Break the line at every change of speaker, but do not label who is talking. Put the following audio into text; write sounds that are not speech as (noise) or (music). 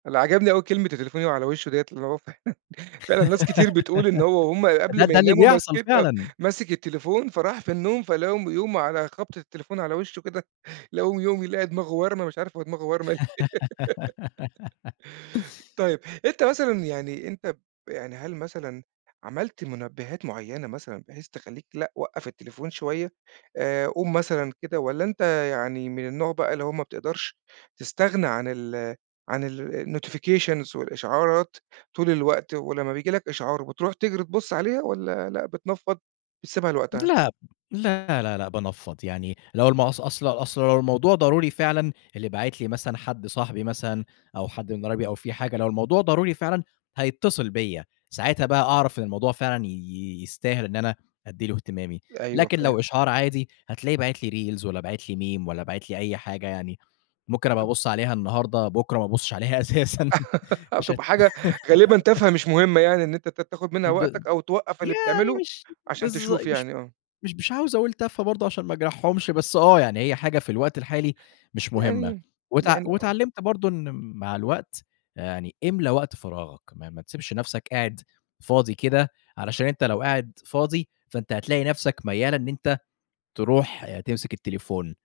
اللي عجبني أوي كلمة التليفون يُقع على وشه ديّة، اللي هو فعلًا فعلًا ناس كتير بتقول إن هو وهُم
(laughs) ده
قبل ما
ده اللي
يناموا،
بيحصل
ماسكين، آه،
فعلًا.
ماسك التليفون، فراح في النوم، فلقاهُم بيقوم على خبطة التليفون على وشه كده، (chuckles) فلقوهُم بيقوموا يلاقي دماغة وارمة، مش عارف هو دماغة ورمة ليه؟ (laughs)
(laughs)
طيّب، أنت مثلًا يعني، أنت ب يعني هل مثلًا عملت مُنبهات معينة مثلًا، بحيث تخلّيك لأ، وقف التليفون شوية، آآ، قوم مثلًا كده والّا أنت يعني من النوع بقى اللي هو ما بتقدرش تستغنى عن ال عن ال الnotifications والإشعارات طول الوقت، ولمّا بييجي لَك إشعار، بتروح تجري تبُص عليها، والّا لأ بتنفّض، بتسيبها لوقتها؟
لأ، لأ، لأ، لأ، بانفّض يعني، لو الم أص أصل أصل لو الموضوع ضروري فعلًا، اللي باعِت لي مثلًا حد صاحبي مثلًا أو حد من قرايبي أو في حاجة، لو الموضوع ضروري فعلًا، هيتصل بيّا، ساعتها بقى أعرف إن الموضوع فعلًا ي ي يستاهل إن أنا أدي له اهتمامي،
أيوه
لكن
فاهم.
لو إشعار عادي، هتلاقيه باعِت لي reals والّا بَعِت لي Meme، والّا بَعِت لي أي حاجة يعني، ممكن أبقي
(unintelligible)
أبصّ عليها النهارده، بُكرة، ما أبصش عليها أساسًا،
(laughs) أو
مش
تبقي
هت
حاجة غالبًا تافهة، مش
(laughs)
مهمة يعني، إن أنت ت تاخذ منها
ب
وقتك، أو توقف اللي
يعني
بتعمله
مش
عشان
بالض
تشوف
مش
يعني، آه.
مش مش عاوز أقول تافهة برضه، عشان ما أجرحهُمش، بس آه، يعني هي حاجة في الوقت الحالي مش مهمة،
يعني،
واتع
يعني آه.
واتعلمت برضه إن مع الوقت، آآ، يعني إملى وقت فراغك، ما ما تسبش نفسك قاعد فاضي كده، علشان أنت لو قاعد فاضي، فأنت هتلاقي نفسك ميال إن أنت تروح تمسك التليفون.